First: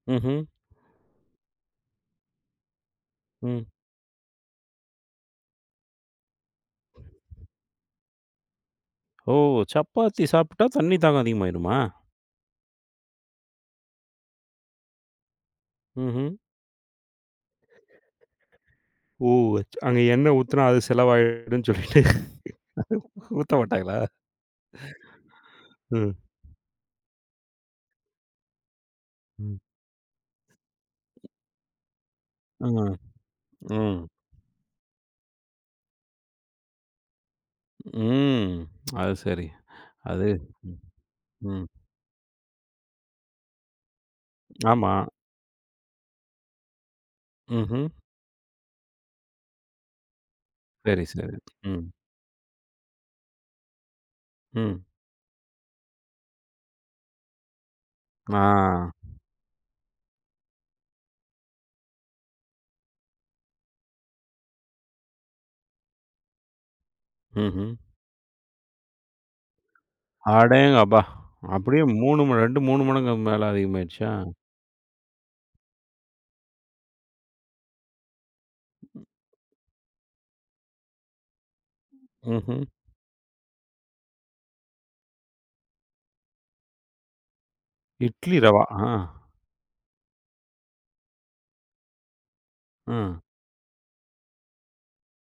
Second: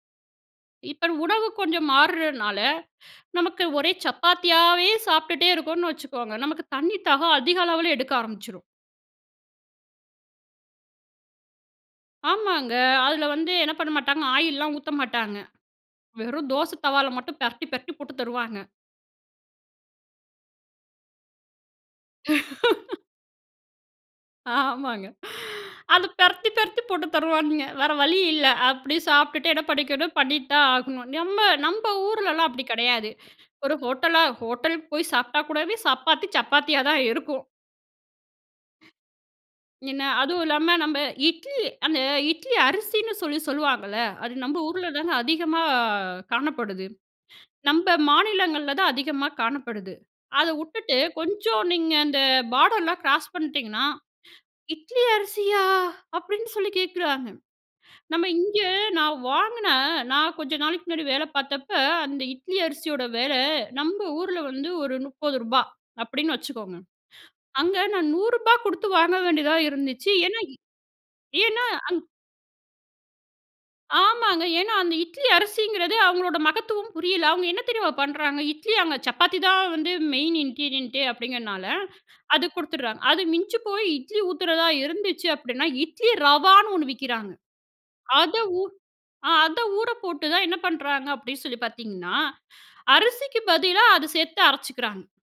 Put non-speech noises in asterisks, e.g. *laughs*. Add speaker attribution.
Speaker 1: ம்ஹ்ம்.
Speaker 2: இப்ப உணவு கொஞ்சம் மாறுறனால நமக்கு
Speaker 1: ம்.
Speaker 2: ஒரே சப்பாத்தியாவே சாப்பிட்டுட்டே இருக்கோனு வச்சுக்கோங்க. நமக்கு தண்ணி தாகம் அதிக அளவுல எடுக்க ஆரம்பிச்சுரும்.
Speaker 1: ஓ! சப்பாத்தி சாப்ட்டா தண்ணி தாகம் அதிகமாயிருமா?
Speaker 2: ஆமாங்க. அதில வந்து என்ன பண்ண மாட்டாங்க ஆயில்லாம் ஊத்த மாட்டாங்க.
Speaker 1: ம்ஹம்.
Speaker 2: வெறும் தோச தவால மட்டும் பெரட்டி, பெரட்டி போட்டு தருவாங்க.
Speaker 1: ஓ! ச் அங்க எண்ணெ ஊத்துனா அது செலவாயிடும் சொல்லிட்டு
Speaker 2: *laughs*
Speaker 1: *laughs* ஊத்த மாட்டாங்களா?
Speaker 2: ஆமாங்க. *sighs* அத
Speaker 1: ம்.
Speaker 2: பெரத்தி பெரத்தி போட்டு தருவானுங்க. வேற வழி இல்ல அப்டி சாப்பிட்டுட்டு
Speaker 1: ம்.
Speaker 2: என்ன படிக்கணும் பண்ணி தான் ஆகணும். நம்ம நம்ப ஊருலலாம் அப்டி
Speaker 1: ம்,
Speaker 2: கடையாது. ஒரு
Speaker 1: ம்.
Speaker 2: ஹோட்டலா ஹோட்டல் போய் சாப்பிட்டா கூடவே சப்பாத்தி சப்பாத்தியா தான் இருக்கும்.
Speaker 1: ம். அதுசரி
Speaker 2: என்ன
Speaker 1: அது
Speaker 2: அதுவும் இல்லாம
Speaker 1: ம்,
Speaker 2: நம்ம இட்லி,
Speaker 1: ம்.
Speaker 2: அந்த இட்லி அரிசின்னு சொல்லி சொல்லுவாங்கல்ல. அது நம்ப ஊர்ல
Speaker 1: ஆமா.
Speaker 2: தாங்க அதிகமா காணப்படுது.
Speaker 1: ம்ஹ்ம்.
Speaker 2: நம்ப மாநிலங்கள்ல தான் அதிகமா காணப்படுது. அத வுட்டுட்டு
Speaker 1: சரி, சரி.
Speaker 2: கொஞ்சம்
Speaker 1: ம்.
Speaker 2: நீங்க அந்த பார்டர்லாம் கிராஸ் பண்ணிட்டீங்கன்னா,
Speaker 1: ம்.
Speaker 2: இட்லி அரிசியா! அப்டின்னு சொல்லி கேட்குறாங்க. நம்ம
Speaker 1: ஆ.
Speaker 2: இங்கே நான் வாங்குன நான் கொஞ்ச நாளைக்கு முன்னாடி வேல பார்த்தப்ப அந்த இட்லி அரிசியோட வில நம்ப ஊருல வந்து ஒரு ரூ. 30 அப்டின்னு வச்சுக்கோங்க.
Speaker 1: ம்ஹ்ம்.
Speaker 2: அங்க நான் ரூ. 100 குடுத்து வாங்க வேண்டியதா இருந்துச்சு. ஏனா இந்
Speaker 1: அடேங்கப்பா!
Speaker 2: ஏனா
Speaker 1: அப்டியே
Speaker 2: அந்
Speaker 1: 3 ம 2, 3 மடங்கு மேல அதிகமாயிருச்சா?
Speaker 2: ஆமாங்க. ஏனா, அந்த இட்லி அரிசிங்கிறது அவங்களோட மகத்துவம் புரியல. அவங்க என்ன தெரியுமா பண்றாங்க, இட்லி அங்க சப்பாத்தி தான் வந்து மெயின் இன்கிரீடியன்ட்டே அப்டிங்கிறதுனால அது
Speaker 1: ம்ஹ்ம்.
Speaker 2: குடுத்துடுறாங்க. அது மிஞ்சி போய் இட்லி ஊத்துறதா இருந்துச்சு அப்டின்னா, இட்லி ரவான்னு ஒண்ணு விக்கிறாங்க. அத
Speaker 1: இட்லி
Speaker 2: ஊ
Speaker 1: ரவா, ஆ.
Speaker 2: ஆ அத ஊறப்போட்டு தான் என்ன பண்றாங்க அப்டி சொல்லி பார்த்தீங்கன்னா,
Speaker 1: ம்.
Speaker 2: அரிசிக்கு பதிலா அத சேர்த்து அரைச்சுக்குறாங்க.